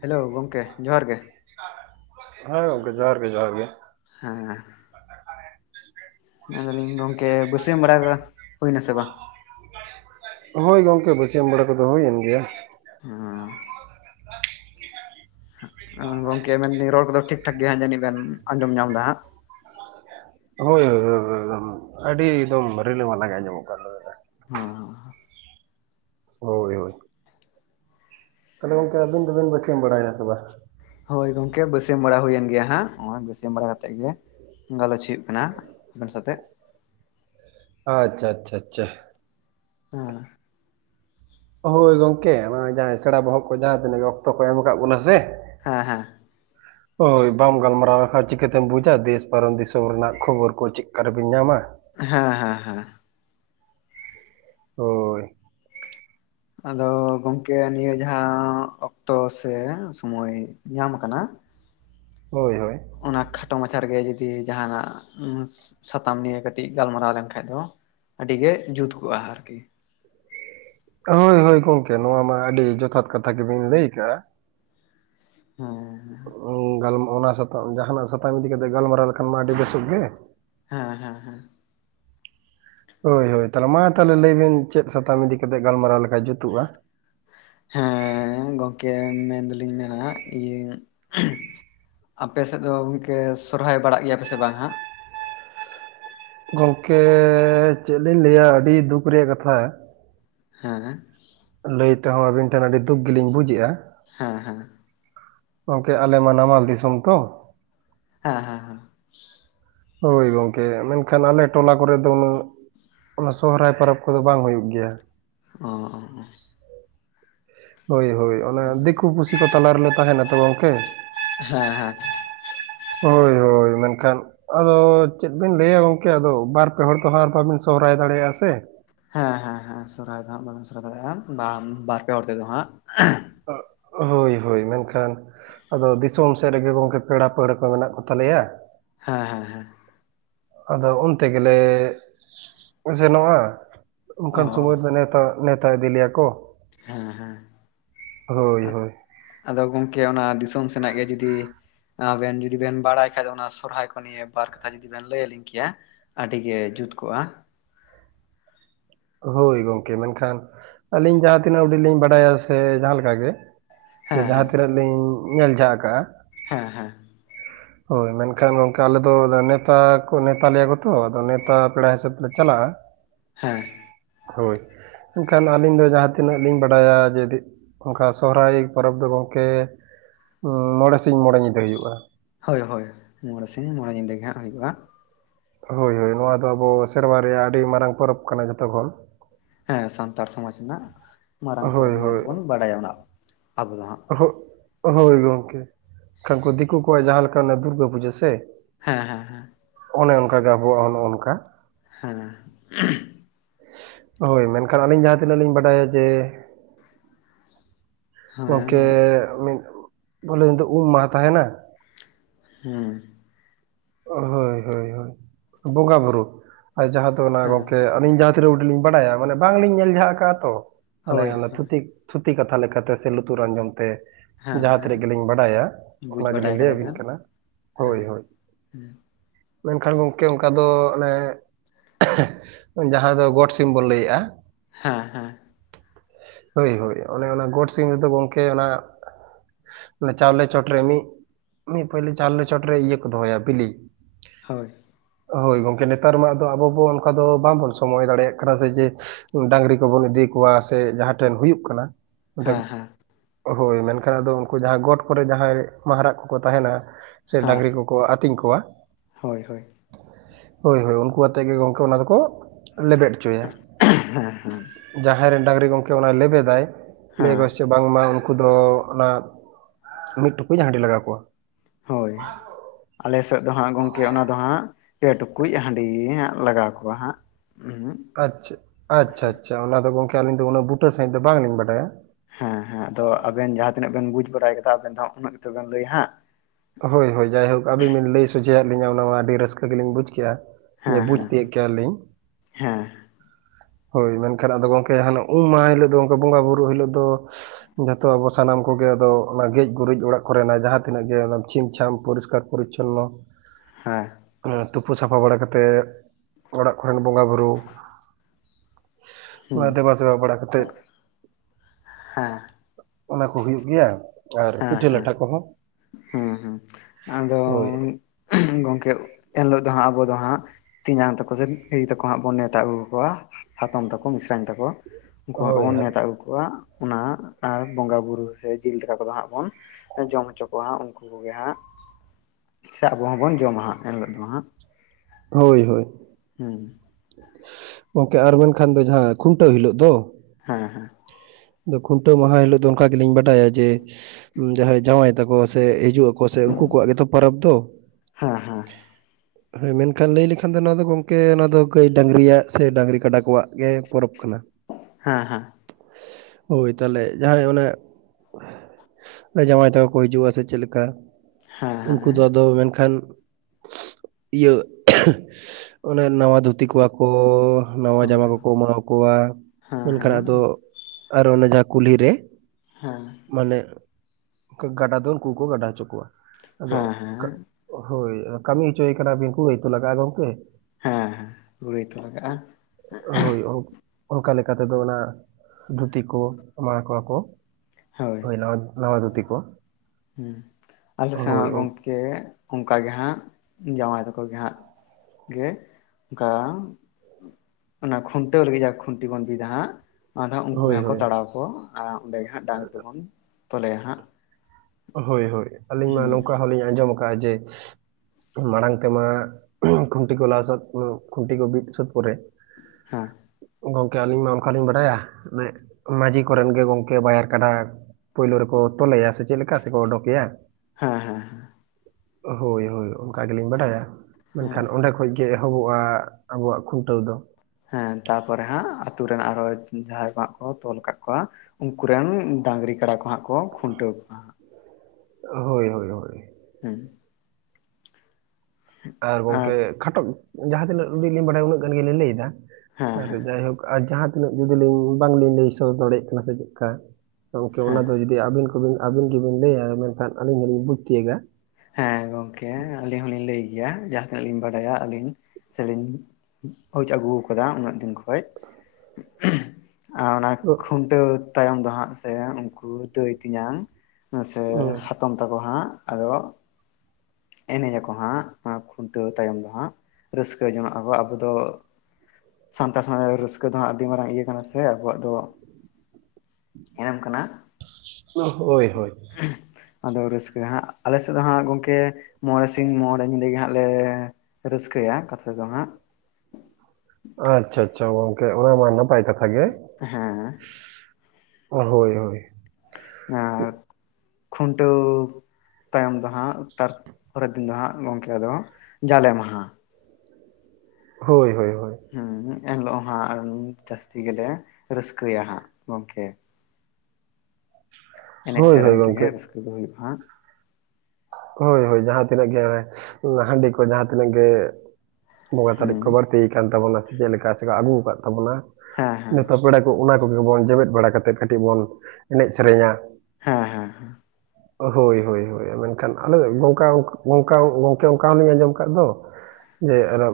Hello ᱜᱚᱝᱠᱮ ᱡᱚᱦᱟᱨ ᱜᱮ ᱦᱮᱸ ᱜᱚᱝᱠᱮ ᱡᱚᱦᱟᱨ ᱜᱮ ᱡᱚᱦᱟᱨ ᱜᱮ ᱦᱮᱸ ᱟ ᱦᱤᱝ ᱚᱚᱢᱠᱮ ᱜᱩᱥᱥᱤᱮᱢ ᱵᱟᱲᱟᱟᱜ ᱦᱩᱭᱱᱟᱥ ᱵᱟᱝ ᱦᱳᱭ ᱜᱚᱝᱠᱮ ᱵᱟᱟᱹᱥᱭᱟᱹᱢ ᱵᱟᱲᱟ ᱠᱚᱫᱚ ᱦᱩᱭᱮᱱ ᱜᱮᱭᱟ ᱦᱮᱸ ᱜᱚᱝᱠᱮ ᱢᱮᱱᱫᱟᱹᱧ ᱨᱚᱲ ᱠᱚᱫᱚ ᱴᱷᱤᱠ ᱴᱷᱟᱠ ᱜᱮ ᱦᱟᱜ ᱡᱟᱱᱤᱡ ᱵᱮᱱ ᱟᱸᱡᱚᱢ ᱧᱟᱢ ᱮᱫᱟ ᱦᱟᱸᱜ ᱦᱳᱭ [unintelligible] ᱟᱹᱰᱤ ᱮᱠᱫᱚᱢ ᱨᱤᱞᱟᱹ ᱢᱟᱞᱟ ᱟᱸᱡᱚᱢᱚᱜ ᱠᱟᱱᱟ ᱦᱮᱸ ᱦᱳᱭ ᱦᱳᱭ ᱛᱟᱦᱚᱞᱮ ᱜᱚᱝᱠᱮ ᱟᱵᱤᱱ ᱫᱚᱵᱤᱱ ᱵᱟᱹᱥᱭᱟᱹᱢ ᱵᱟᱲᱟᱭᱮᱱᱟ ᱥᱮ ᱵᱟᱝ ᱦᱳᱭ ᱜᱚᱝᱠᱮ ᱵᱟᱹᱥ ᱭᱟᱹᱢ ᱵᱟᱲᱟ ᱦᱩᱭᱮᱱ ᱜᱮᱭᱟ ᱦᱟᱸᱜ ᱱᱚᱸᱜ ᱚᱭ ᱵᱟᱹᱥᱭᱟᱹᱢ ᱵᱟᱲᱟ ᱠᱟᱛᱮᱜ ᱜᱮ ᱜᱟᱞᱚᱪ ᱦᱩᱭᱩᱜ ᱠᱟᱱᱟ ᱟᱵᱮᱱ ᱥᱟᱛᱮ ᱟᱪᱪᱷᱟ ᱟᱪᱪᱷᱟ ᱟᱪᱪᱷᱟ ᱦᱮᱸ ᱦᱳᱭ ᱜᱚᱝᱠᱮ ᱡᱟᱦᱟᱸᱭ ᱥᱮᱬᱟ ᱵᱚᱦᱚᱜ ᱠᱚ ᱡᱟᱦᱟᱸ ᱛᱤᱱᱟᱹᱜ ᱜᱮ ᱚᱠᱛᱚ ᱠᱚ ᱮᱢ ᱟᱠᱟᱫ ᱵᱚᱱᱟ ᱥᱮ ᱦᱮᱸ ᱦᱮᱸ ᱦᱳᱭ ᱵᱟᱢ ᱜᱟᱞᱢᱟᱨᱟᱣ ᱞᱮᱠᱷᱟᱱ ᱪᱤᱠᱟᱹᱛᱮᱢ ᱵᱩᱡᱟ ᱫᱮᱥ ᱯᱟᱨᱚᱱ ᱫᱤᱥᱚᱢ ᱨᱮᱱᱟᱜ ᱠᱷᱚᱵᱚᱨ ᱠᱚ ᱪᱮᱜ ᱠᱟ ᱨᱮᱵᱤᱱ ᱧᱟᱢᱟ ᱦᱮᱸ ᱦᱮᱸ ᱦᱮᱸ ᱦᱚᱭ ᱟᱫᱚ ᱜᱚᱝᱠᱮ ᱱᱤᱭᱟᱹ ᱡᱟᱦᱟᱸ ᱚᱠᱛᱚ ᱥᱮ ᱥᱚᱢᱚᱭ ᱧᱟᱢ ᱠᱟᱱᱟ ᱦᱳᱭ ᱦᱳᱭ ᱚᱱᱟ ᱠᱷᱟᱴᱚ ᱢᱟᱪᱷᱟ ᱨᱮᱜᱮ ᱡᱩᱫᱤ ᱡᱟᱦᱟᱱᱟᱜ [inaudible] ᱥᱟᱛᱟᱢ ᱱᱤᱭᱮ ᱠᱟᱹᱴᱤᱡ ᱜᱟᱞᱢᱟᱨᱟᱣ ᱞᱮᱱᱠᱷᱟᱡ ᱫᱚ ᱟᱹᱰᱤᱜᱮ ᱡᱩᱛ ᱠᱚᱜᱼᱟ ᱟᱨᱠᱤ ᱦᱳᱭ ᱦᱳᱭ ᱜᱚᱝᱠᱮ ᱱᱚᱣᱟ ᱢᱟ ᱟᱹᱰᱤ ᱡᱚᱛᱷᱟᱛ ᱠᱟᱛᱷᱟ ᱜᱮᱵᱤᱱ ᱞᱟᱹᱭ ᱠᱟᱜᱼᱟ ᱦᱮᱸ ᱦᱮᱸᱜ [unintelligible] ᱚᱱᱟ ᱥᱟᱛᱟᱢ ᱡᱟᱦᱟᱸᱱᱟᱜ ᱥᱟᱛᱟᱢ ᱤᱫᱤ ᱠᱟᱛᱮ ᱜᱟᱞᱢᱟᱨᱟᱣ ᱞᱮᱠᱷᱟᱱ ᱢᱟ ᱟᱹᱰᱤ ᱵᱮᱥᱚᱜ ᱜᱮ ᱦᱮᱸ ᱦᱮᱸ ᱦᱮᱸ ᱦᱳᱭ ᱦᱳᱭ ᱛᱟᱦᱚᱞᱮ ᱢᱟ ᱛᱟᱦᱚᱞᱮ ᱞᱟᱹᱭᱵᱤᱱ ᱪᱮᱫ ᱥᱟᱛᱟᱢ ᱤᱫᱤ ᱠᱟᱛᱮ ᱜᱟᱞᱢᱟᱨᱟᱣ ᱞᱮᱠᱷᱟᱡ ᱡᱩᱛᱩᱜᱼᱟ ᱦᱮᱸ ᱜᱚᱝᱠᱮ ᱢᱮᱱ ᱫᱚᱞᱤᱧ ᱢᱮᱱᱟ ᱦᱟᱸᱜ ᱤᱭᱟᱹ [unintelligible] ᱟᱯᱮᱥᱮᱫ ᱫᱚ ᱜᱚᱝᱠᱮ ᱥᱚᱨᱦᱟᱭ ᱵᱟᱲᱟᱜ ᱜᱮᱭᱟ ᱯᱮ ᱥᱮ ᱵᱟᱝ ᱦᱟᱸᱜ ᱜᱚᱝᱠᱮ ᱪᱮᱫ ᱞᱤᱧ ᱞᱟᱹᱭᱟ ᱟᱹᱰᱤ ᱫᱩᱠ ᱨᱮᱭᱟᱜ ᱠᱟᱛᱷᱟ ᱦᱮᱸ ᱞᱟᱹᱭ ᱛᱮᱦᱚᱸ ᱟᱵᱤᱱ ᱴᱷᱮᱱ ᱟᱹᱰᱤ ᱫᱩᱠ ᱜᱮᱞᱤᱧ ᱵᱩᱡᱮᱜᱼᱟ ᱦᱮᱸ ᱦᱮᱸ ᱜᱚᱝᱠᱮ ᱟᱞᱮᱢᱟ ᱱᱟᱢᱟᱞ ᱫᱤᱥᱚᱢ ᱛᱚ ᱦᱮᱸ ᱦᱮᱸ ᱦᱮᱸ ᱦᱳᱭ ᱜᱚᱝᱠᱮ ᱢᱮᱱᱠᱷᱟᱱ ᱟᱞᱮ ᱴᱚᱞᱟ ᱠᱚᱨᱮ ᱫᱚ ᱩᱱᱟᱹᱜ ᱚᱱᱟ ᱥᱚᱦᱚᱨᱟᱭ ᱯᱟᱨᱚᱵᱽ ᱠᱚᱫᱚ ᱵᱟᱝ ᱦᱩᱭᱩᱜ ᱜᱮᱭᱟ ᱚ ᱚ ᱚ ᱦᱳᱭ ᱦᱳᱭ ᱚᱱᱟ ᱫᱤᱠᱩ ᱯᱩᱥᱤ ᱠᱚ ᱛᱟᱞᱟ ᱨᱮᱞᱮ ᱛᱟᱦᱮᱸᱱᱟ ᱛᱚ ᱜᱚᱝᱠᱮ ᱦᱮᱸ ᱦᱮᱸ ᱦᱳᱭ ᱦᱳᱭ ᱢᱮᱱᱠᱷᱟᱱ ᱟᱫᱚ ᱪᱮᱫ ᱵᱤᱱ ᱞᱟᱹᱭᱟ ᱜᱚᱝᱠᱮ ᱟᱫᱚ ᱵᱟᱨ ᱯᱮ ᱦᱚᱲ ᱛᱮᱦᱚᱸ ᱟᱨ ᱵᱟᱵᱤᱱ ᱥᱚᱨᱦᱟᱭ ᱫᱟᱲᱮᱭᱟᱜᱼᱟ ᱥᱮ ᱦᱮᱸ ᱦᱮᱸ ᱦᱮᱸ ᱥᱚᱨᱦᱟᱭ ᱫᱚ ᱦᱟᱸᱜ ᱵᱟᱵᱚᱱ ᱥᱚᱨᱦᱟᱭ ᱫᱟᱲᱮᱭᱟᱜᱼᱟᱢ ᱵᱟᱢ ᱵᱟᱨ ᱯᱮ ᱦᱚᱲ ᱛᱮᱫᱚ ᱦᱟᱸᱜ [unintelligible] [unintelligible] ᱦᱳᱭ ᱦᱳᱭ ᱦᱳᱭ ᱢᱮᱱᱠᱷᱟᱱ ᱟᱫᱚ ᱫᱤᱥᱚᱢ ᱥᱮᱫ ᱨᱮᱜᱮ ᱜᱚᱝᱠᱮ ᱯᱮᱲᱟ ᱯᱟᱺᱲᱦᱟᱹᱠᱚ ᱢᱮᱱᱟᱜ ᱠᱚ ᱛᱟᱞᱮᱭᱟ ᱦᱮᱸ ᱦᱮᱸ ᱦᱮᱸ ᱟᱫᱚ ᱚᱱᱛᱮ ᱜᱮᱞᱮ ᱡᱮᱱᱚᱜᱼᱟ ᱚ ᱚᱱᱠᱟᱱ ᱚ ᱥᱚᱢᱚᱭ ᱨᱮᱫᱚ ᱱᱮᱣᱛᱟ ᱱᱮᱣᱛᱟ ᱤᱫᱤᱞᱮᱭᱟ ᱠᱚ ᱦᱮᱸ ᱦᱮᱸ ᱦᱳᱭ ᱦᱳᱭ [unintelligible] ᱟᱫᱚ ᱜᱚᱝᱠᱮ ᱚᱱᱟ ᱫᱤᱥᱚᱢ ᱥᱮᱱᱟᱜ ᱜᱮ ᱡᱩᱫᱤ ᱟᱵᱮᱱ ᱡᱩᱫᱤ ᱵᱮᱱ ᱵᱟᱲᱟᱭ ᱠᱷᱟᱡ ᱫᱚ ᱚᱱᱟ ᱥᱚᱨᱦᱟᱭ ᱠᱚ ᱱᱤᱭᱮ ᱵᱟᱨ ᱠᱟᱛᱷᱟ ᱡᱩᱫᱤ ᱵᱮᱱ ᱞᱟᱹᱭ ᱟᱹᱞᱤᱧ ᱠᱮᱭᱟ ᱟᱹᱰᱤᱜᱮ ᱡᱩᱛ ᱠᱚᱜᱼᱟ ᱦᱳᱭ ᱜᱚᱝᱠᱮ ᱢᱮᱱᱠᱷᱟᱱ ᱟᱹᱞᱤᱧ ᱡᱟᱦᱟᱸ ᱛᱤᱱᱟᱹᱜ ᱩᱰᱤᱡ ᱞᱤᱧ ᱵᱟᱰᱟᱭᱟ ᱥᱮ ᱡᱟᱦᱟᱸ ᱞᱮᱠᱟ ᱜᱮ ᱥᱮ ᱦᱮᱸ ᱦᱮᱸ ᱡᱟᱦᱟᱸᱛᱤᱱᱟᱹᱜ ᱞᱤᱧ ᱧᱮᱞ ᱡᱷᱟᱜ ᱟᱠᱟᱜᱼᱟ ᱾ ᱦᱮᱸ ᱦᱮᱸ ᱾ ᱦᱳᱭ ᱢᱮᱱᱠᱷᱟᱱ ᱜᱚᱝᱠᱮ ᱟᱞᱮ ᱫᱚ ᱱᱮᱣᱛᱟ ᱠᱚ ᱱᱮᱣᱛᱟ ᱞᱮᱭᱟ ᱠᱚᱛᱚ ᱟᱫᱚ ᱱᱮᱣᱛᱟ ᱯᱮᱲᱟ ᱦᱤᱥᱟᱹᱵᱽ [unintelligible] ᱪᱟᱞᱟᱜᱼᱟ ᱾ ᱦᱮᱸ ᱾ ᱦᱳᱭ, ᱮᱱᱠᱷᱟᱱ ᱟᱹᱞᱤᱧ ᱫᱚ ᱡᱟᱦᱟᱸ ᱛᱤᱱᱟᱹᱜ ᱞᱤᱧ ᱵᱟᱰᱟᱭᱟ ᱡᱩᱫᱤ ᱚᱱᱠᱟ ᱥᱚᱦᱚᱨᱟᱭ ᱯᱚᱨᱚᱵᱽ ᱫᱚ ᱜᱚᱝᱠᱮ ᱢᱚᱬᱮ ᱥᱤᱧ ᱢᱚᱬᱮ ᱧᱤᱫᱟᱹ ᱦᱩᱭᱩᱜᱼᱟ ᱾ ᱦᱳᱭ ᱦᱳᱭ ᱢᱚᱬᱮ ᱥᱤᱧ ᱢᱚᱬᱮ ᱧᱤᱫᱟᱹ ᱜᱮ ᱦᱟᱸᱜ ᱦᱩᱭᱩᱜᱼᱟ ᱾ ᱦᱳᱭ ᱦᱳᱭ ᱱᱚᱣᱟ ᱫᱚ ᱟᱵᱚ ᱥᱮᱨᱣᱟ ᱨᱮᱭᱟᱜ ᱟᱹᱰᱤ ᱢᱟᱨᱟᱝ ᱯᱚᱨᱚᱵᱽ ᱠᱟᱱᱟ ᱡᱷᱚᱛᱚ ᱠᱷᱚᱱ ᱾ ᱦᱮᱸ, ᱥᱟᱱᱛᱟᱲ ᱥᱚᱢᱟᱡᱽ ᱨᱮᱱᱟᱜ ᱢᱟᱨᱟᱝ ᱦᱳᱭ ᱯᱚᱨᱚᱵᱽ ᱦᱳᱭ ᱢᱮᱱᱛᱮᱵᱚᱱ ᱵᱟᱰᱟᱭᱟ ᱱᱟᱜ ᱟᱵᱚ ᱫᱚ ᱦᱟᱸᱜ ᱾ ᱦᱳᱭ ᱦᱳᱭ ᱜᱚᱝᱠᱮ ᱠᱷᱟᱝᱠᱩ ᱫᱤᱠᱩ ᱠᱚᱣᱟ ᱡᱟᱦᱟᱸ ᱞᱮᱠᱟ ᱚᱱᱟ ᱫᱩᱨᱜᱟᱹ ᱯᱩᱡᱟᱹ ᱥᱮ ᱦᱮᱸ ᱦᱮᱸ ᱦᱮᱸ ᱾ ᱚᱱᱮ ᱚᱱᱠᱟ ᱜᱮ ᱟᱵᱚᱣᱟᱜ ᱦᱚᱸ ᱱᱚᱜᱼᱚ ᱱᱚᱝᱠᱟ ᱾ ᱦᱮᱸ [unintelligible] ᱾ ᱦᱳᱭ, ᱢᱮᱱᱠᱷᱟᱱ ᱟᱹᱞᱤᱧ ᱡᱟᱦᱟᱸ ᱛᱤᱱᱟᱹᱜ ᱞᱤᱧ ᱵᱟᱰᱟᱭᱟ ᱡᱮ ᱦᱮᱸ ᱦᱮᱸ ᱜᱚᱝᱠᱮ ᱢᱟ ᱢᱤᱫ ᱵᱚᱞᱮ ᱫᱤᱱ ᱫᱚ ᱩᱢ ᱢᱟᱦᱟ ᱛᱟᱦᱮᱱᱟ ᱾ ᱦᱩᱸ ᱾ ᱦᱳᱭ ᱦᱳᱭ ᱦᱳᱭ, ᱵᱚᱸᱜᱟ ᱵᱩᱨᱩ ᱟᱨ ᱡᱟᱦᱟᱸ ᱫᱚ ᱚᱱᱟ ᱦᱮᱸ ᱜᱚᱢᱠᱮ ᱟᱹᱞᱤᱧ ᱡᱟᱦᱟᱸ- ᱛᱤ ᱨᱟᱹᱣᱰᱤ ᱞᱤᱧ ᱵᱟᱲᱟᱭᱟ ᱢᱟᱱᱮ ᱵᱟᱝᱞᱤᱧ ᱧᱮᱞ ᱡᱷᱟ ᱟᱠᱟᱜᱼᱟ ᱛᱚ ᱢᱟᱱᱮ ᱦᱳᱭ ᱚᱱᱟ ᱛᱷᱩᱛᱤ- ᱛᱷᱩᱛᱤ ᱠᱟᱛᱷᱟ ᱞᱮᱠᱟᱛᱮ ᱥᱮ ᱞᱩᱛᱩᱨ ᱟᱸᱡᱚᱢ ᱛᱮ ᱾ ᱦᱮᱸ ᱡᱟᱦᱟᱸ ᱦᱮᱸ ᱛᱤᱱᱟᱹᱜ ᱜᱮᱞᱤᱧ ᱵᱟᱰᱟᱭᱟ ᱵᱩᱡᱽ ᱚᱱᱟ ᱵᱟᱰᱟᱭ ᱜᱮᱞᱤᱧ ᱞᱟᱹᱭᱟᱵᱤᱱ ᱠᱟᱱᱟ ᱾ ᱦᱳᱭ ᱦᱳᱭ ᱾ ᱦᱩᱸ ᱾ ᱢᱮᱱᱠᱷᱟᱱ ᱜᱚᱢᱠᱮ ᱚᱱᱠᱟ ᱫᱚ ᱚᱱᱮ ᱡᱟᱦᱟᱸ ᱫᱚ ᱜᱚᱴ ᱥᱤᱢ ᱵᱚᱱ ᱞᱟᱹᱭᱮᱜᱼᱟ ᱾ ᱦᱮᱸ ᱦᱮᱸ ᱾ ᱦᱳᱭ ᱦᱳᱭ ᱚᱱᱮ ᱚᱱᱟ ᱜᱚᱴ ᱥᱤᱢ ᱨᱮᱫᱚ ᱜᱚᱢᱠᱮ ᱚᱱᱟ ᱚᱱᱮ ᱪᱟᱣᱞᱮ ᱪᱚᱴᱨᱮ ᱢᱤᱫ ᱢᱤᱫ ᱯᱳᱭᱞᱳ ᱪᱟᱣᱞᱮ ᱪᱚᱴᱨᱮ ᱤᱭᱟᱹ ᱠᱚ ᱫᱚᱦᱚᱭᱟ ᱵᱤᱞᱤ ᱾ ᱦᱳᱭ ᱾ ᱦᱳᱭ ᱜᱚᱝᱠᱮ ᱱᱮᱛᱟᱨ ᱢᱟ ᱟᱫᱚ ᱟᱵᱚ ᱵᱚ ᱚᱱᱠᱟ ᱫᱚ ᱵᱟᱝᱵᱚᱱ ᱥᱚᱢᱚᱭ ᱫᱟᱲᱮᱭᱟᱜ ᱠᱟᱱᱟ ᱥᱮ ᱡᱮ ᱰᱟᱹᱝᱨᱤ ᱠᱚᱵᱚᱱ ᱤᱫᱤ ᱠᱚᱣᱟ, ᱥᱮ ᱡᱟᱦᱟᱸ ᱴᱷᱮᱱ ᱦᱩᱭᱩᱜ ᱠᱟᱱᱟ ᱾ ᱦᱮᱸ ᱚᱫᱷᱮᱠ ᱦᱮᱸ ᱦᱳᱭ, ᱢᱮᱱᱠᱷᱟᱱ ᱟᱫᱚ ᱩᱱᱠᱩ ᱡᱟᱦᱟᱸ ᱜᱚᱴ ᱠᱚᱨᱮᱜ ᱡᱟᱦᱟᱸᱭ ᱢᱟᱦᱟᱨᱟ ᱠᱚᱠᱚ ᱛᱟᱦᱮᱸᱱᱟ, ᱥᱮ ᱦᱮᱸ ᱰᱟᱹᱝᱨᱤ ᱠᱚᱠᱚ ᱟᱹᱛᱤᱧ ᱠᱚᱣᱟ ᱾ ᱦᱳᱭ ᱦᱳᱭ ᱾ ᱦᱳᱭ ᱦᱳᱭ ᱩᱱᱠᱩ ᱟᱛᱮᱜ ᱜᱮ ᱜᱚᱢᱠᱮ ᱚᱱᱟ ᱫᱚᱠᱚ ᱞᱮᱵᱮᱫ ᱦᱚᱪᱚᱭᱟ ᱾ ᱡᱟᱦᱟᱸᱭ ᱨᱮᱱ ᱰᱟᱝᱨᱤ ᱜᱚᱢᱠᱮ ᱚᱱᱟᱭ ᱞᱮᱵᱮᱫᱟᱭ ᱞᱟᱹᱭᱟ ᱠᱚ ᱦᱮᱸ ᱥᱮᱪᱮ ᱵᱟᱝᱢᱟ ᱩᱱᱠᱩ ᱫᱚ ᱚᱱᱟ ᱢᱤᱫ ᱴᱩᱠᱩᱡ ᱦᱟᱹᱰᱤ ᱞᱟᱜᱟᱣ ᱠᱚᱣᱟ ᱾ ᱦᱳᱭ, ᱟᱞᱮ ᱥᱮᱫ ᱫᱚ ᱦᱟᱸᱜ ᱜᱚᱢᱠᱮ ᱚᱱᱟ ᱫᱚ ᱦᱟᱸᱜ ᱯᱮ ᱴᱩᱠᱩᱡ ᱦᱟᱺᱰᱤ ᱦᱟᱸᱜ ᱞᱟᱜᱟᱣ ᱠᱚᱣᱟ ᱦᱟᱸᱜ ᱦᱩᱸ ᱾ ᱟᱪᱪᱷᱟ ᱟᱪᱪᱷᱟ ᱟᱪᱪᱷᱟ ᱚᱱᱟᱫᱚ ᱜᱚᱝᱠᱮ ᱟᱹᱞᱤᱧ ᱫᱚ ᱩᱱᱟᱹ ᱵᱩᱴᱟᱹ ᱥᱟᱹᱦᱤᱡ ᱫᱚ ᱵᱟᱝᱞᱤᱧ ᱵᱟᱰᱟᱭᱟ ᱾ ᱦᱮᱸ ᱦᱮᱸ ᱟᱫᱚ ᱟᱵᱮᱱ ᱡᱟᱦᱟᱸ ᱛᱤᱱᱟᱹᱜ ᱵᱮᱱ ᱵᱩᱡ ᱵᱟᱲᱟᱭ ᱟᱠᱟᱫᱟ ᱟᱵᱮᱱ ᱫᱚ ᱩᱱᱟᱹᱜ ᱜᱮᱛᱵᱮᱱ ᱞᱟᱹᱭᱟ ᱦᱟᱸᱜ ᱾ ᱦᱳᱭ ᱦᱳᱭ ᱡᱟᱭᱦᱳᱠ ᱟᱵᱤᱱ ᱵᱤᱱ ᱞᱟᱹᱭ ᱥᱚᱡᱷᱮᱭᱟᱫ ᱞᱤᱧᱟᱹ ᱚᱱᱟ ᱢᱟ ᱟᱹᱰᱤ ᱨᱟᱹᱥᱠᱟᱹ ᱜᱮᱞᱤᱧ ᱵᱩᱡᱽ ᱠᱮᱜ-ᱟ ᱾ ᱡᱮ ᱦᱟᱸᱜ ᱵᱩᱡᱽ ᱦᱮᱸ ᱛᱤᱭᱳᱜ ᱠᱮᱭᱟᱞᱤᱧ ᱾ ᱦᱮᱸ ᱦᱮᱸ ᱦᱳᱭ, ᱢᱮᱱᱠᱷᱟᱱ ᱟᱫᱚ ᱜᱚᱢᱠᱮ ᱦᱟᱱᱟ ᱩᱢ ᱢᱟᱦᱟ ᱦᱤᱞᱳᱜ ᱫᱚ ᱜᱚᱢᱠᱮ ᱵᱚᱸᱜᱟ ᱵᱩᱨᱩ ᱦᱤᱞᱳᱜ ᱫᱚ ᱡᱷᱚᱛᱚ ᱟᱵᱚ ᱥᱟᱱᱟᱢ ᱠᱚᱜᱮ ᱟᱫᱚ ᱚᱱᱟ ᱜᱮᱡ ᱜᱩᱨᱤᱡ ᱚᱲᱟᱜ ᱠᱚᱨᱮᱱᱟᱜ ᱡᱟᱦᱟᱸᱛᱤᱱᱟᱹᱜ ᱜᱮ ᱚᱱᱟ ᱪᱷᱤᱢ ᱪᱷᱟᱢ ᱯᱚᱨᱤᱥᱠᱟᱨ ᱯᱚᱨᱤᱪᱪᱷᱚᱱᱱᱚ, ᱦᱮᱸ ᱾ ᱚᱱᱮ ᱛᱩᱯᱩ ᱥᱟᱯᱷᱟ ᱵᱟᱲᱟ ᱠᱟᱛᱮᱜ ᱚᱲᱟᱜ ᱠᱚᱨᱮᱱ ᱵᱚᱸᱜᱟ ᱵᱩᱨᱩ ᱦᱩᱸ ᱚᱱᱟ ᱫᱮᱵᱟ ᱥᱮᱵ ᱥᱮᱵᱟ ᱵᱟᱲᱟ ᱠᱟᱛᱮᱜ ᱦᱮᱸ ᱚᱱᱟ ᱠᱚ ᱦᱩᱭᱩᱜ ᱜᱮᱭᱟ ᱾ ᱟᱨ ᱯᱤᱴᱷᱟᱹ ᱞᱟᱴᱷᱟ ᱠᱚᱦᱚᱸ ᱾ ᱦᱮᱸ ᱦᱮᱸ ᱟᱫᱚ ᱦᱳᱭ ᱜᱚᱢᱠᱮ ᱮᱱᱦᱤᱞᱳᱜ ᱫᱚ ᱦᱟᱸᱜ ᱟᱵᱚ ᱫᱚ ᱦᱟᱸᱜ ᱛᱮᱧᱟᱝ ᱛᱟᱠᱚ ᱥᱮ ᱫᱤᱫᱤ ᱛᱟᱠᱚ ᱦᱟᱸᱜ ᱵᱚᱱ ᱱᱮᱣᱛᱟ ᱟᱹᱜᱩ ᱠᱚᱣᱟ ᱦᱟᱛᱚᱢ ᱛᱟᱠᱚ ᱢᱤᱥᱨᱟᱧ ᱛᱟᱠᱚ ᱩᱱᱠᱩ ᱦᱟᱚᱸ ᱦᱳᱭ ᱠᱚᱵᱚᱱ ᱱᱮᱣᱛᱟ ᱟᱹᱜᱩ ᱠᱚᱣᱟ ᱚᱱᱟ ᱦᱟᱸᱜ ᱟᱨ ᱵᱚᱸᱜᱟ ᱵᱩᱨᱩ ᱥᱮ ᱡᱤᱞ ᱫᱟᱠᱟ ᱠᱚᱫᱚ ᱦᱟᱸᱜ - ᱵᱚᱱ ᱡᱚᱢ ᱦᱚᱪᱚ ᱠᱚᱣᱟ ᱦᱟᱸᱜ ᱩᱱᱠᱩ ᱠᱚᱜᱮ ᱦᱟᱸᱜ ᱥᱮ ᱟᱵᱚ ᱦᱚᱸᱵᱚᱱ ᱡᱚᱢᱟ ᱦᱟᱸᱜ ᱮᱱᱦᱤᱞᱳᱜ ᱫᱚ ᱦᱟᱸᱜ ᱦᱳᱭ ᱦᱳᱭ ᱦᱩᱸ ᱜᱚᱢᱠᱮ ᱟᱨ ᱢᱮᱱᱠᱷᱟᱱ ᱫᱚ ᱡᱟᱦᱟᱸ ᱠᱷᱩᱱᱴᱟᱹᱣ ᱦᱤᱞᱳᱜ ᱫᱚ ᱦᱮᱸ ᱦᱮᱸ ᱟᱫᱚ ᱠᱷᱩᱱᱴᱟᱹᱣ ᱢᱟᱦᱟ ᱦᱤᱞᱳᱜ ᱫᱚ ᱚᱱᱠᱟ ᱜᱮᱞᱤᱧ ᱵᱟᱰᱟᱭᱟ ᱡᱮ ᱡᱟᱦᱟᱸᱭ ᱡᱟᱶᱟᱭ ᱛᱟᱠᱚ ᱥᱮ ᱦᱤᱡᱩᱜ ᱟᱠᱚ- ᱠᱚ ᱥᱮ ᱩᱱᱠᱩ ᱠᱚᱣᱟᱜ ᱜᱮᱛᱚ ᱯᱚᱨᱚᱵᱽ ᱫᱚ ᱦᱮᱸ ᱦᱮᱸ ᱦᱮᱸ ᱢᱮᱱᱠᱷᱟᱱ ᱞᱟᱹᱭ ᱞᱮᱠᱷᱟᱱ ᱫᱚ ᱱᱚᱣᱟ ᱫᱚ ᱜᱚᱝᱠᱮ ᱱᱚᱣᱟ ᱫᱚ ᱜᱟᱹᱭ ᱰᱟᱝᱨᱤᱭᱟᱜ ᱥᱮ ᱰᱟᱝᱨᱤ ᱠᱟᱰᱟ ᱠᱚᱣᱟᱜ ᱜᱮ ᱯᱚᱨᱚᱵᱽ ᱠᱟᱱᱟ ᱦᱮᱸ ᱦᱮᱸ ᱦᱳᱭ ᱛᱟᱦᱞᱮ ᱡᱟᱦᱟᱸᱭ ᱚᱱᱮ ᱡᱟᱶᱟᱭ ᱛᱟᱠᱚ ᱠᱚ ᱦᱤᱡᱩᱜᱼᱟ ᱥᱮ ᱪᱮᱫ ᱞᱮᱠᱟ ᱦᱮᱸ ᱦᱮᱸ ᱩᱱᱠᱩ ᱦᱮᱸ ᱫᱚ ᱟᱫᱚ ᱢᱮᱱᱠᱷᱟᱱ ᱤᱭᱟᱹ ᱚᱱᱮ ᱱᱟᱣᱟ ᱫᱷᱩᱛᱤ ᱠᱚᱣᱟ ᱠᱚ᱾ ᱱᱟᱣᱟ ᱡᱟᱢᱟ ᱦᱳᱭ ᱠᱚᱠᱚ ᱮᱢᱟᱣᱟ ᱠᱚᱣᱟ ᱦᱮᱸ ᱢᱮᱱᱠᱷᱟᱱ ᱦᱮᱸ ᱟᱫᱚ ᱟᱨ ᱚᱱᱮ ᱡᱟᱦᱟᱸ ᱠᱩᱞᱦᱤ ᱨᱮ ᱦᱮᱸ᱾ ᱢᱟᱱᱮ ᱜᱟᱰᱟ ᱫᱚ ᱩᱱᱠᱩᱠᱚ ᱜᱟᱰᱟ ᱦᱚᱪᱚ ᱠᱚᱣᱟ ᱟᱫᱚ ᱦᱮᱸ ᱦᱮᱸ ᱦᱳᱭ ᱠᱟᱹᱢᱤ ᱦᱚᱪᱚᱭᱮ ᱠᱟᱱᱟ ᱵᱤᱱ ᱠᱩᱲᱟᱹᱭ ᱛᱚ ᱞᱟᱜᱟᱜᱼᱟ ᱜᱚᱢᱠᱮ᱾ ᱦᱮᱸ ᱦᱮᱸ ᱜᱩᱲᱟᱹᱭ ᱛᱚ ᱞᱟᱜᱟᱜᱼᱟ᱾ ᱦᱳᱭ ᱚᱱᱠᱟ ᱞᱮᱠᱟ ᱛᱮᱫᱚ ᱚᱱᱟ ᱫᱷᱩᱛᱤ ᱠᱚ ᱮᱢᱟ ᱠᱚᱣᱟ ᱠᱚ᱾ ᱦᱳᱭ ᱱᱟᱣᱟ ᱱᱟᱣᱟ ᱫᱷᱩᱛᱤ ᱠᱚ᱾ ᱦᱮᱸ ᱟᱞᱮ ᱥᱮᱫ ᱦᱚᱸ ᱦᱳᱭ ᱚᱱ- ᱜᱚᱢᱠᱮ ᱚᱱᱠᱟ ᱜᱮ ᱦᱟᱸᱜ ᱡᱟᱶᱟᱭ ᱛᱟᱠᱚ ᱜᱮ ᱦᱟᱸᱜ ᱜᱮ ᱚᱝᱠᱟ ᱚᱱᱟ ᱠᱷᱩᱱᱴᱟᱹᱣ ᱞᱟᱹᱜᱤᱫ ᱡᱟᱦᱟᱸ ᱠᱷᱩᱱᱴᱤ ᱵᱚᱱ ᱵᱤ ᱫᱟᱦᱟᱜ ᱟᱫᱚ ᱦᱟᱸᱜ ᱩᱱᱠᱩ ᱜᱮ ᱦᱳᱭ ᱦᱟᱸᱜ ᱠᱚ ᱦᱳᱭ ᱛᱟᱲᱟᱣ ᱠᱚᱣᱟ ᱟᱨ ᱚᱸᱰᱮ ᱜᱮ ᱦᱟᱸᱜ ᱰᱟᱝ ᱛᱮ ᱵᱚᱱ ᱛᱚᱞᱮᱭᱟ ᱦᱟᱸᱜ ᱦᱳᱭ ᱦᱳᱭ ᱟᱹᱞᱤᱧ ᱢᱟ ᱦᱩᱸ ᱱᱚᱝᱠᱟ ᱦᱚᱸᱞᱤᱧ ᱟᱸᱡᱚᱢ ᱟᱠᱟᱟᱜᱼᱟ ᱡᱮ ᱢᱟᱲᱟᱝ ᱛᱮᱢᱟ ᱠᱷᱩᱱᱴᱤ ᱠᱚ ᱞᱟᱦᱟ ᱥᱟᱹᱛ ᱠᱷᱩᱱᱴᱤ ᱠᱚ ᱵᱤᱫ ᱥᱟᱹᱛ ᱯᱚᱨᱮ ᱦᱮᱸ᱾ ᱜᱚᱢᱠᱮ ᱟᱹᱞᱤᱧ ᱢᱟ ᱚᱱᱠᱟ ᱞᱤᱧ ᱵᱟᱰᱟᱭᱟ᱾ ᱢᱟᱺᱡᱷᱤ ᱠᱚᱨᱮᱱ ᱜᱮ ᱜᱚᱢᱠᱮ ᱵᱟᱭᱟᱨ ᱠᱟᱰᱟ ᱯᱳᱭᱞᱳ ᱨᱮᱠᱚ ᱛᱚᱞᱮᱭᱟ ᱥᱮ ᱪᱮᱫ ᱞᱮᱠᱟ ᱥᱮᱠᱚ ᱚᱰᱚᱠᱮᱭᱟ ᱦᱮᱸ ᱦᱮᱸ ᱦᱮᱸ᱾ ᱦᱳᱭ ᱦᱳᱭ ᱚᱱᱠᱟ ᱜᱮᱞᱤᱧ ᱵᱟᱰᱟᱭᱟ᱾ ᱦᱮᱸ ᱢᱮᱱᱠᱷᱟᱱ ᱚᱸᱰᱮ ᱠᱷᱚᱡ ᱜᱮ ᱮᱦᱚᱵᱚᱜᱼᱟ ᱟᱵᱚᱣᱟᱜ ᱠᱷᱩᱱᱴᱟᱹᱣ ᱫᱚ᱾ ᱦᱮᱸ ᱛᱟᱨᱯᱚᱨᱮ ᱦᱟᱸᱜ ᱟᱛᱩ ᱨᱮᱱ ᱟᱨᱦᱚ ᱡᱟᱦᱟᱸᱭ ᱠᱚ ᱦᱟᱸᱜ ᱠᱚ ᱛᱚᱞ ᱠᱟᱜ ᱠᱚᱣᱟ ᱩᱱᱠᱩ ᱨᱮᱱ ᱰᱟᱝᱨᱤ ᱠᱟᱰᱟ ᱠᱚ ᱦᱟᱸᱜ ᱠᱚ ᱠᱷᱩᱱᱴᱟᱹᱣ ᱠᱚᱣᱟ᱾ ᱦᱟᱸᱜ ᱦᱳᱭ ᱦᱳᱭ ᱦᱳᱭ᱾ ᱦᱮᱸ᱾ ᱟᱨ ᱜᱚᱝᱠᱮ ᱠᱷᱟᱴᱚᱜ ᱡᱟᱦᱟᱸ ᱛᱤᱱᱟᱹᱜ ᱦᱩᱰᱤᱡ ᱞᱤᱧ ᱵᱟᱲᱟᱭᱟ ᱩᱱᱟᱹᱜ ᱜᱟᱱ ᱜᱮᱞᱤᱧ ᱞᱟᱹᱭ ᱮᱫᱟ᱾ ᱦᱮᱸ ᱟᱨ ᱦᱮᱸ ᱡᱟᱭᱦᱳᱠ ᱟᱨ ᱡᱟᱦᱟᱸ ᱛᱤᱱᱟᱹᱜ ᱡᱩᱫᱤ ᱞᱤᱧ ᱵᱟᱝᱞᱤᱧ ᱞᱟᱹᱭ ᱥᱚᱫᱚᱨ ᱫᱟᱲᱮᱭᱟᱜ ᱠᱟᱱᱟ ᱥᱮ ᱪᱮᱫᱠᱟ ᱜᱚᱢᱠᱮ ᱚᱱᱟ ᱦᱮᱸ ᱫᱚ ᱡᱩᱫᱤ ᱟᱹᱵᱤᱱ ᱠᱚᱵ ᱟᱹᱵᱤᱱ ᱜᱮᱵᱤᱱ ᱞᱟᱹᱭᱟ ᱢᱮᱱᱠᱷᱟᱱ ᱟᱹᱞᱤᱧ ᱦᱚᱸᱞᱤᱧ ᱵᱩᱡᱽ ᱛᱤᱭᱟᱹᱜᱟ᱾ ᱦᱮᱸ ᱜᱚᱝᱠᱮ ᱟᱹᱞᱤᱧ ᱦᱚᱞᱤᱧ ᱞᱟᱹᱭ ᱜᱮᱭᱟ᱾ ᱡᱟᱦᱟᱸ ᱛᱤᱱᱟᱹᱜ ᱞᱤᱧ ᱵᱟᱰᱟᱭᱟ ᱟᱹᱞᱤᱧ ᱥᱮᱞᱤᱧ ᱵᱩᱡ ᱟᱹᱜᱩ ᱟᱠᱟᱫᱟ ᱩᱱᱟᱹᱜ ᱫᱤᱱ ᱠᱷᱚᱡ ᱟᱨ ᱚᱱᱟ [unintelligible] ᱠᱷᱩᱱᱴᱟᱹᱣ ᱛᱟᱭᱚᱢ ᱫᱚ ᱦᱟᱸᱜ ᱥᱮ ᱩᱱᱠᱩ ᱫᱟᱹᱭ ᱛᱮᱧᱟᱝ ᱥᱮ ᱦᱩᱸ, ᱦᱟᱛᱚᱢ ᱛᱟᱠᱚ ᱦᱟᱸᱜ ᱟᱫᱚ ᱮᱱᱮᱡ ᱟᱠᱚ ᱦᱟᱸᱜ ᱠᱷᱩᱱᱴᱟᱹᱣ ᱛᱟᱭᱚᱢ ᱫᱚ᱾ ᱦᱟᱸᱜ ᱨᱟᱹᱥᱠᱟᱹ ᱡᱚᱝᱚᱜ ᱟᱠᱚ ᱟᱵᱚ ᱫᱚ ᱥᱟᱱᱛᱟᱲ ᱥᱚᱢᱟᱡᱽ ᱨᱮ ᱨᱟᱹᱥᱠᱟᱹ ᱫᱚ ᱦᱟᱸᱜ ᱟᱹᱰᱤ ᱢᱟᱨᱟᱝ ᱤᱭᱟᱹ ᱠᱟᱱᱟ ᱥᱮ ᱟᱵᱚᱣᱟᱜ ᱫᱚ ᱮᱱᱮᱢ ᱠᱟᱱᱟ᱾ ᱢᱟ ᱳᱭ ᱦᱳᱭ ᱟᱫᱚ ᱨᱟᱹᱥᱠᱟᱹ ᱦᱟᱸᱜ ᱟᱞᱮ ᱥᱮᱫ ᱫᱚ ᱦᱟᱸᱜ ᱜᱚᱝᱠᱮ ᱢᱚᱬᱮ ᱥᱤᱧ ᱢᱚᱬᱮ ᱧᱤᱫᱟᱹ ᱜᱮ ᱦᱟᱸᱜ ᱞᱮ ᱨᱟᱹᱥᱠᱟᱹᱭᱟ ᱠᱟᱛᱷᱟ ᱫᱚ ᱦᱟᱸᱜᱼᱼ ᱟᱪᱪᱷᱟ ᱟᱪᱪᱷᱟ ᱜᱚᱝᱠᱮ ᱚᱱᱟ ᱢᱟ ᱱᱟᱯᱟᱭ ᱠᱟᱛᱷᱟ ᱜᱮ᱾ ᱦᱮᱸᱻ ᱚ ᱦᱳᱭ ᱦᱳᱭ᱾ ᱟᱨ ᱠᱷᱩᱱᱴᱟᱹᱣᱼᱼ ᱛᱟᱭᱚᱢ ᱫᱚ ᱦᱟᱸᱜ ᱛᱟᱨᱯᱚᱨᱮ ᱫᱤᱱ ᱫᱚ ᱦᱟᱸᱜ ᱜᱚᱢᱠᱮ ᱟᱫᱚ ᱡᱟᱞᱮ ᱢᱟᱦᱟ᱾ ᱦᱳᱭ ᱦᱳᱭ ᱦᱳᱭ᱾ ᱦᱮᱸ ᱮᱱᱦᱤᱞᱚᱜ ᱦᱚᱸ ᱦᱟᱸᱜ ᱡᱟᱹᱥᱛᱤ ᱜᱮᱞᱮ ᱨᱟᱹᱥᱠᱟᱹᱭᱟ ᱦᱟᱸᱜ ᱜᱚᱢᱠᱮ᱾ ᱮᱱᱮᱡ ᱦᱳᱭ ᱦᱳᱭ ᱥᱮᱨᱮᱧ ᱜᱚᱝᱠᱮ ᱛᱮᱜᱮ ᱨᱟᱹᱥᱠᱟᱹ ᱫᱚ ᱦᱩᱭᱩᱜᱼᱟ ᱦᱟᱸᱜ᱾ ᱦᱳᱭ ᱦᱳᱭ ᱡᱟᱦᱟᱸ ᱛᱤᱱᱟᱹᱜ ᱜᱮ ᱦᱟᱺᱰᱤ ᱠᱚ ᱡᱟᱦᱟᱸ ᱛᱤᱱᱟᱹᱜ ᱜᱮᱼᱼ ᱵᱚᱸᱜᱟ ᱥᱟᱨᱮᱡ ᱠᱚ ᱦᱮᱸ ᱵᱟᱹᱲᱛᱤᱭ ᱠᱟᱱ ᱛᱟᱵᱚᱱᱟ ᱥᱮ ᱪᱮᱫ ᱞᱮᱠᱟ ᱥᱮ ᱠᱚ ᱟᱹᱜᱩ ᱟᱠᱟᱫ ᱛᱟᱵᱚ ᱱᱟ ᱦᱮᱸ ᱦᱮᱸ ᱱᱮᱣᱛᱟ ᱯᱮᱲᱟᱼᱼ ᱚᱱᱟ ᱠᱚᱜᱮ ᱵᱚᱱ ᱡᱮᱢᱮᱫ ᱵᱟᱲᱟ ᱠᱟᱛᱮᱫ ᱠᱟᱹᱴᱤᱡ ᱵᱚᱱ ᱮᱱᱮᱡ ᱥᱮᱨᱮᱧᱟ᱾ ᱦᱮᱸ ᱦᱮᱸ ᱦᱮᱸ᱾ ᱦᱳᱭ ᱦᱳᱭ ᱢᱮᱱᱠᱷᱟᱱ ᱟᱞᱮᱚᱝ ᱜᱚᱝᱠᱮ ᱚᱱᱠᱟ ᱦᱚᱸᱞᱤᱧ ᱟᱸᱡᱚᱢ ᱟᱠᱟᱫ ᱫᱚ?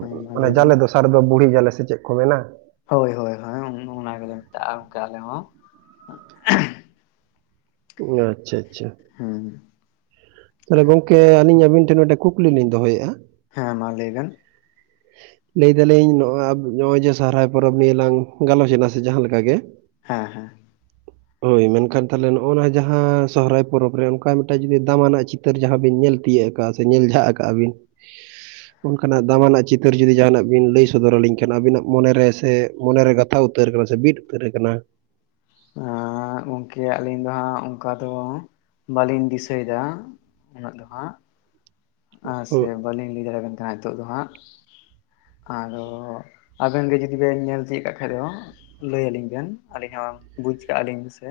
ᱦᱮᱸ ᱢᱟ ᱞᱟᱹᱭ ᱵᱮᱱ ᱡᱟᱞᱮ ᱫᱚᱥᱟᱨ ᱫᱚ ᱵᱩᱲᱦᱤ ᱡᱟᱞᱮ ᱥᱮ ᱪᱮᱫ ᱠᱚ ᱢᱮᱱᱟ? ᱦᱳᱭ ᱦᱳᱭ ᱦᱳᱭ ᱚᱱᱟ ᱜᱮᱞᱮ ᱢᱮᱛᱟᱜᱼᱟ ᱟᱞᱮ ᱦᱚᱸ᱾ ᱟᱪᱪᱷᱟ ᱟᱪᱪᱷᱟ᱾ ᱦᱮᱸ ᱦᱮᱸ ᱛᱟᱦᱚᱞᱮ ᱜᱚᱢᱠᱮ ᱟᱹᱞᱤᱧ ᱟᱹᱵᱤᱱ ᱴᱷᱮᱱ ᱢᱤᱫᱴᱮᱱ ᱠᱩᱠᱞᱤ ᱞᱤᱧ ᱫᱚᱦᱚᱭᱮᱫᱼᱟ? ᱦᱮᱸ ᱢᱟ ᱞᱟᱹᱭᱵᱮᱱ? ᱞᱟᱹᱭ ᱫᱟᱞᱤᱧ ᱱᱚᱜᱚᱭ ᱱᱚᱜᱼᱚᱭ ᱡᱮ ᱥᱚᱨᱚᱦᱦᱟᱭ ᱯᱚᱨᱚᱵᱽ ᱱᱤᱭᱮ ᱞᱟᱝ ᱜᱟᱞᱚᱪ ᱮᱱᱟ ᱥᱮ ᱡᱟᱦᱟᱸᱠ ᱜᱮ? ᱦᱮᱸ ᱦᱮᱸ᱾ ᱦᱳᱭ ᱢᱮᱱᱠᱷᱟᱱ ᱛᱟᱦᱚᱞᱮ ᱱᱚᱜᱼᱚᱭ ᱱᱚᱣᱟ ᱡᱟᱦᱟᱸ ᱥᱚᱦᱚᱨᱟᱭ ᱯᱚᱨᱚᱵᱽ ᱨᱮ ᱚᱱᱠᱟ ᱢᱤᱫᱴᱟᱝ ᱡᱩᱫᱤ ᱫᱟᱢᱟᱱᱟᱜ ᱪᱼᱼ ᱪᱤᱛᱟᱹᱨ ᱡᱟᱦᱟᱸ ᱵᱤᱱ ᱧᱮᱞ ᱛᱤᱭᱳᱟᱹᱜ ᱠᱟᱜᱼᱟ ᱥᱮ ᱧᱮᱞ ᱡᱷ ᱠᱟᱜᱼᱟ ᱵᱤᱱ ᱚᱱᱠᱟᱱᱟᱜ ᱫᱟᱢᱟ ᱱᱟᱜ ᱪᱼᱼ ᱩᱤᱛᱟᱹᱨ ᱡᱩᱫᱤ ᱡᱟᱦᱟᱱᱟᱜ ᱵᱤᱱ ᱞᱟᱹᱭ ᱥᱚᱫᱚᱨ ᱟᱹᱞᱤᱧ ᱠᱷᱟᱱ ᱟᱵᱤᱱᱟᱜ ᱢᱚᱱᱮᱨᱮ ᱥᱮ ᱢᱚᱱᱮᱨᱮ ᱜᱟᱛᱷᱟ ᱩᱛᱟᱹᱨ ᱟᱠᱟᱱᱟ ᱥᱮ ᱵᱤᱫ ᱩᱛᱟᱹᱨ ᱟᱠᱟᱱᱟ᱾ ᱮ ᱜᱚᱢᱠᱮ ᱟᱹᱞᱤᱧ ᱫᱚ ᱦᱟᱸᱜ ᱚᱱᱠᱟ ᱫᱚ ᱵᱟᱹᱞᱤᱧ ᱫᱤᱥᱟᱹᱭᱮᱫᱟ᱾ ᱩᱱᱟᱹᱜ ᱫᱚ ᱦᱟᱸᱜ ᱟᱨ ᱥᱮ ᱵᱟᱹᱞᱤᱧ ᱞᱟᱹᱭ ᱫᱟᱲᱮᱭᱟᱜ ᱠᱟᱱ ᱛᱟᱦᱮᱱᱟ ᱱᱤᱛᱚᱜ ᱫᱚ ᱦᱟᱸᱜ᱾ ᱟᱫᱚ ᱟᱵᱮᱱ ᱜᱮ ᱡᱩᱫᱤ ᱵᱮᱱ ᱧᱮᱞ ᱛᱤᱭᱜ ᱠᱟᱜ ᱠᱷᱟᱡ ᱫᱚ᱾ ᱞᱟᱹᱭ ᱟᱹᱞᱤᱧ ᱵᱮᱱ ᱟᱹᱞᱤᱧ ᱦᱚᱸ ᱵᱩᱡᱽ ᱠᱟᱜᱼᱟᱞᱤᱧ ᱥᱮ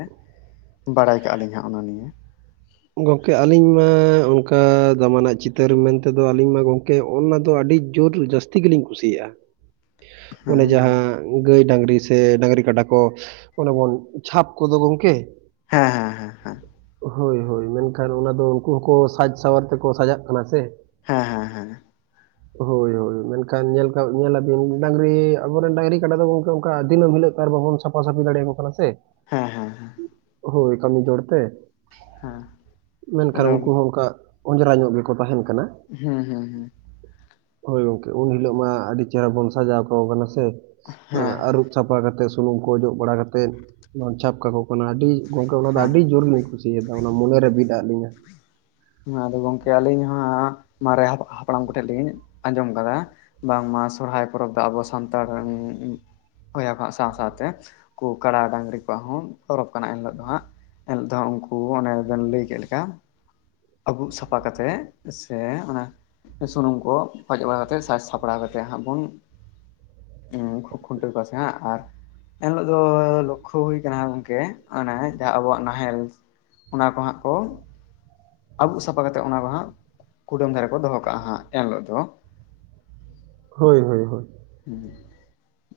ᱵᱟᱲᱟᱭ ᱠᱟᱜᱼᱟᱞᱤᱧ ᱦᱟᱸᱜ ᱚᱱᱟ ᱱᱤᱭᱮ? ᱜᱚᱢᱠᱮ ᱟᱹᱞᱤᱧ ᱢᱟ ᱚᱱᱠᱟ ᱫᱟᱢᱟ ᱱᱟᱜ ᱪᱤᱛᱟᱹᱨ ᱢᱮᱱᱛᱮᱫᱚ ᱟᱹᱞᱤᱧ ᱢᱟ ᱜᱚᱢᱠᱮ ᱚᱱᱟ ᱫᱚ ᱟᱹᱰᱤᱼᱼ ᱡᱳᱨ ᱡᱟᱹᱥᱛᱤ ᱜᱮᱞᱤᱧ ᱠᱩᱥᱤᱭᱟᱜᱼᱟ᱾ ᱦᱮᱸ ᱚᱱᱮ ᱢᱟᱞᱮ ᱡᱟᱦᱟᱸᱼᱼ ᱜᱟᱹᱭ ᱰᱝᱨᱤ ᱥᱮ ᱰᱝᱨᱤ ᱠᱟᱰᱟ ᱠᱚ ᱚᱱᱮ ᱵᱚᱱ ᱪᱷᱟᱯ ᱠᱚᱫᱚ ᱜᱚᱝᱠᱮ ᱦᱮᱸ ᱦᱮᱸ ᱦᱮᱸ ᱦᱮᱸ᱾ ᱦᱳᱭ ᱦᱳᱭ ᱢᱮᱱᱠᱷᱟᱱ ᱚᱱᱟ ᱫᱚ ᱩᱱᱠᱩ ᱦᱚᱸᱠᱚ ᱥᱟᱡᱽ ᱥᱟᱶᱟᱨ ᱛᱮᱠᱚ ᱥᱟᱡᱟᱜ ᱠᱟᱱᱟ ᱥᱮ ᱦᱮᱸ ᱦᱮᱸ ᱦᱮᱸ ᱦᱳᱭ ᱦᱳᱭ ᱢᱮᱱᱠᱷᱟᱱ ᱧᱮᱞ ᱧᱮᱞᱟᱵᱤᱱ ᱰᱟᱝᱨᱤ ᱟᱵᱚᱨᱮᱱ ᱰᱟᱝᱝᱨᱤ ᱠᱟᱰᱟ ᱫᱚ ᱜᱚᱝᱠᱮ ᱚᱱᱠᱟ ᱫᱤᱹᱢ ᱦᱤᱞᱳᱜ ᱟᱨ ᱵᱟᱵᱚᱱᱼᱼ ᱥᱟᱯᱷᱟ ᱥᱟᱹᱯᱷᱤ ᱫᱟᱲᱮ ᱭᱟᱠᱚ ᱠᱟᱱᱟ ᱥᱮ᱾ ᱦᱮᱸ ᱦᱮᱸ ᱦᱮᱸ ᱦᱭ ᱠᱟᱹᱢᱤ ᱡᱚᱲᱛᱮ ᱦᱮᱸ ᱢᱮᱱᱠᱷᱟᱱ ᱟᱫᱚ ᱩᱱᱠᱩ ᱦᱚᱸ ᱚᱱᱠᱟ ᱚᱸᱡᱽᱨᱟ ᱧᱚᱜ ᱜᱮᱠᱚ ᱛᱟᱦᱮᱱ ᱠᱟᱱᱟ᱾ ᱦᱩᱸ ᱦᱩᱸ ᱦᱩᱸ ᱦᱳᱭ ᱜᱚᱝᱠᱮ ᱩᱱ ᱦᱤᱞᱳᱜ ᱢᱟ ᱟᱹᱰᱤ ᱪᱮᱦᱨᱟ ᱵᱚᱱ ᱥᱟᱡᱟᱣ ᱠᱟ ᱠᱟᱱᱟ ᱥᱮ ᱦᱮᱸ ᱟᱨᱩᱯᱼᱼ ᱥᱟᱯᱷᱟ ᱠᱟᱛᱮᱮᱫ ᱥᱩᱱᱩᱢ ᱠᱚ ᱚᱡᱚᱜ ᱵᱟᱲᱟ ᱠᱟᱛᱮᱮᱫ ᱚᱱᱟ ᱪᱷᱟᱯ ᱠᱟᱠᱚ ᱠᱟᱱᱟ ᱟᱹᱰᱤ ᱜᱚᱝᱠᱮ ᱚᱱᱟ ᱫᱚ ᱦᱮᱸ ᱟᱹᱰᱤ ᱡᱳᱨ ᱤᱧ ᱠᱩᱥᱤᱟᱜᱼᱟ᱾ ᱪᱷᱟ ᱚᱱᱟ ᱢᱚᱱᱮ ᱨᱮ ᱵᱤᱫ ᱟᱫ ᱞᱤᱧᱟᱹ ᱟᱫᱚ ᱜᱚᱝᱠᱮ ᱟᱹᱞᱤᱧ ᱦᱚᱸ ᱢᱟᱨᱮ ᱦᱟᱯᱲᱟᱢ ᱠᱚᱴᱷᱮᱱ ᱞᱤᱧ ᱟᱸᱡᱚᱢ ᱟᱠᱟᱫᱟ᱾ ᱵᱟᱝᱢᱟ ᱥᱚᱨᱚᱦᱦᱟᱭ ᱯᱚᱨᱚᱵᱽ ᱫᱚ ᱟᱵᱚ ᱥᱟᱱᱛᱟᱲ ᱥᱟᱶ ᱥᱟᱶᱛᱮ ᱩᱱᱠᱩ ᱠᱟᱲᱟ ᱰᱟᱝᱨᱤ ᱠᱚᱣᱟᱜ ᱦᱚᱸ ᱯᱚᱨᱚᱵᱽ ᱠᱟᱱᱟ ᱮᱱ ᱦᱤᱞᱳᱜ ᱫᱚ ᱦᱟᱸᱜ ᱮᱱᱦᱤᱞᱳ ᱫᱚ ᱩᱱᱠᱩ ᱚᱱᱮ ᱵᱮᱱ ᱞᱟᱹᱭ ᱠᱮᱫ ᱞᱮᱠᱟ ᱟᱹᱵᱩᱩᱜ ᱥᱟᱯᱷᱟ ᱠᱟᱛᱮᱜ ᱥᱮ ᱚᱱᱟ ᱥᱩᱱᱩᱢ ᱠᱚ ᱚᱡᱚᱜᱲ ᱵᱟᱲᱟ ᱠᱟᱛᱮᱜ ᱥᱟᱡᱽ ᱥᱟᱯᱲᱟᱣ ᱠᱟᱛᱮᱜ ᱦᱸᱵᱚᱱ ᱠᱦᱩ ᱠᱷᱩᱱᱴᱟᱹᱣ ᱠᱚᱣᱟᱥᱮ ᱦᱟᱸ ᱟᱨ ᱮᱱᱦᱤᱞᱳᱜ ᱫᱚ ᱞᱚᱠᱠᱷᱚ ᱦᱩᱭ ᱟᱠᱟᱱᱟ ᱜᱚᱝᱠᱮ ᱚᱱᱮ ᱡᱟᱦᱟᱸ ᱟᱵᱚᱣᱟᱜ ᱱᱟᱦᱮᱞ ᱚᱱᱟ ᱠᱚ ᱦᱟᱸᱜ ᱠᱚ ᱟᱹᱵᱩᱜ ᱥᱟᱯᱷᱟ ᱠᱟᱛᱮᱜ ᱚᱱᱟ ᱠᱚ ᱦᱟᱸᱜ ᱠᱩᱴᱟᱹᱢ ᱫᱷᱟᱨᱮ ᱠᱚ ᱫᱚᱦᱚ ᱠᱟᱜᱼᱟ ᱦᱟᱸᱜ ᱮᱱᱦᱤᱞᱳᱜ ᱫᱚ ᱦᱳᱭ ᱦᱳᱭ ᱦᱳᱭ ᱦᱩᱸ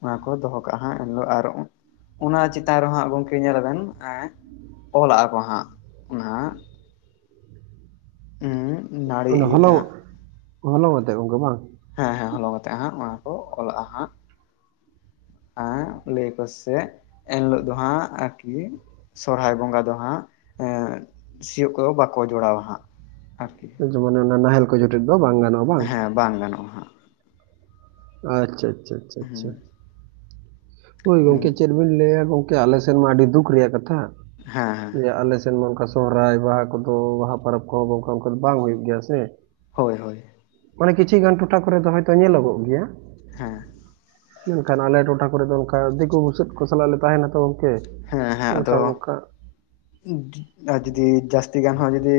ᱚᱱᱟ ᱠᱚ ᱫᱚᱦᱚ ᱠᱟᱜᱼᱟ ᱦᱜ ᱮᱱᱦᱤᱞᱳᱜ ᱟᱨ ᱚᱱᱟ ᱪᱮᱛᱟᱱ ᱨᱮᱦᱟᱸᱜ ᱜᱚᱢᱠᱮ ᱧᱮᱞ ᱟᱵᱮᱱ ᱮ ᱚᱞᱟᱜ ᱟᱠᱚ ᱦᱟᱸᱜ ᱚᱱᱟᱦᱟᱸᱜ ᱦᱩᱻ ᱚᱱᱟ ᱦᱚᱞᱚᱝ ᱦᱚᱞᱚᱝᱛᱮ ᱜᱚᱢᱠᱮ ᱵᱟᱝ ᱦᱮᱸ ᱦᱮᱸ ᱦᱚᱞᱚᱝ ᱟᱛᱮᱜ ᱦᱟᱸᱜ ᱚᱱᱟ ᱠᱚ ᱚᱞᱟᱜᱼᱟ ᱦᱟᱸᱜ ᱮᱸ ᱞᱟᱹᱭ ᱟᱠᱚ ᱥᱮ ᱮᱱ ᱦᱤᱞᱳᱜ ᱫᱚ ᱦᱟᱸᱜ ᱟᱨᱠᱤ ᱥᱚᱨᱦᱟᱭ ᱵᱚᱸᱜᱟ ᱫᱚ ᱦᱟᱸᱜ ᱮ ᱥᱤᱭᱳᱜ ᱠᱚᱫᱚ ᱵᱟᱠᱚ ᱡᱚᱲᱟᱣᱟ ᱦᱟᱸᱜ ᱟᱨᱠᱤ ᱡᱮᱢᱚᱱ ᱚᱱᱟ ᱱᱟᱦᱮᱞ ᱠᱚ ᱡᱚᱴᱮᱫ ᱫᱚ ᱵᱟᱝ ᱜᱟᱱᱚᱜᱼᱟ ᱦᱮᱸ ᱵᱟᱝ ᱜᱟᱱᱚᱜᱼᱟ ᱦᱟᱸᱜ ᱟᱪᱪᱷᱟ ᱟᱪᱪᱷᱟ ᱟᱪᱪᱷᱟ ᱦᱩᱸ ᱟᱪᱪᱷᱟ ᱦᱳᱭ ᱦᱮᱸ ᱜᱚᱝᱠᱮ ᱪᱮᱫ ᱵᱤᱱ ᱞᱟᱹᱭᱟ ᱜᱚᱝᱠᱮ ᱟᱞᱮ ᱥᱮᱱ ᱢᱟ ᱟᱹᱰᱤ ᱫᱩᱠ ᱨᱮᱭᱟᱜ ᱠᱟᱛᱷᱟ ᱦᱮᱸ ᱦᱮᱸ ᱡᱮ ᱟᱞᱮ ᱥᱮᱱ ᱢᱟ ᱚᱱᱠᱟ ᱥᱚᱨᱦᱟᱭ ᱵᱟᱦᱟ ᱠᱚᱫᱚ ᱵᱟᱦᱟ ᱯᱚᱨᱚᱵᱽ ᱠᱚᱦᱚᱸ ᱚᱱᱠᱟ ᱚᱱᱠᱟ ᱫᱚ ᱵᱟᱝ ᱦᱩᱭᱩᱜ ᱜᱮᱭᱟ ᱥᱮ ᱦᱳᱭ ᱦᱳᱭ ᱢᱟᱱᱮ ᱠᱤᱪᱷᱤ ᱜᱟᱱ ᱴᱚᱴᱷᱟ ᱠᱚᱨᱮ ᱫᱚ ᱦᱚᱭᱛᱳ ᱧᱮᱞᱚᱜᱚᱜ ᱜᱮᱭᱟ ᱦᱮᱸ ᱢᱮᱱ ᱠᱷᱟᱱ ᱟᱞᱮ ᱴᱚᱴᱷᱟ ᱠᱚᱨᱮ ᱫᱚ ᱚᱱᱠᱟ ᱫᱤᱠᱩ ᱵᱩᱥᱟ. ᱫ ᱠᱚ ᱥᱟᱞᱟᱜ ᱞᱮ ᱛᱟᱦᱮᱱᱟ ᱛᱚ ᱜᱚᱝᱠᱮ ᱦᱮᱸ ᱦᱮᱸ ᱟᱫᱚ ᱢᱮᱱᱠᱷᱟᱱ ᱚᱱᱠᱟ ᱡᱩᱫᱤ ᱡᱟᱹᱥᱛᱤ ᱜᱟᱱ ᱦᱚᱸ ᱡᱩᱫᱤ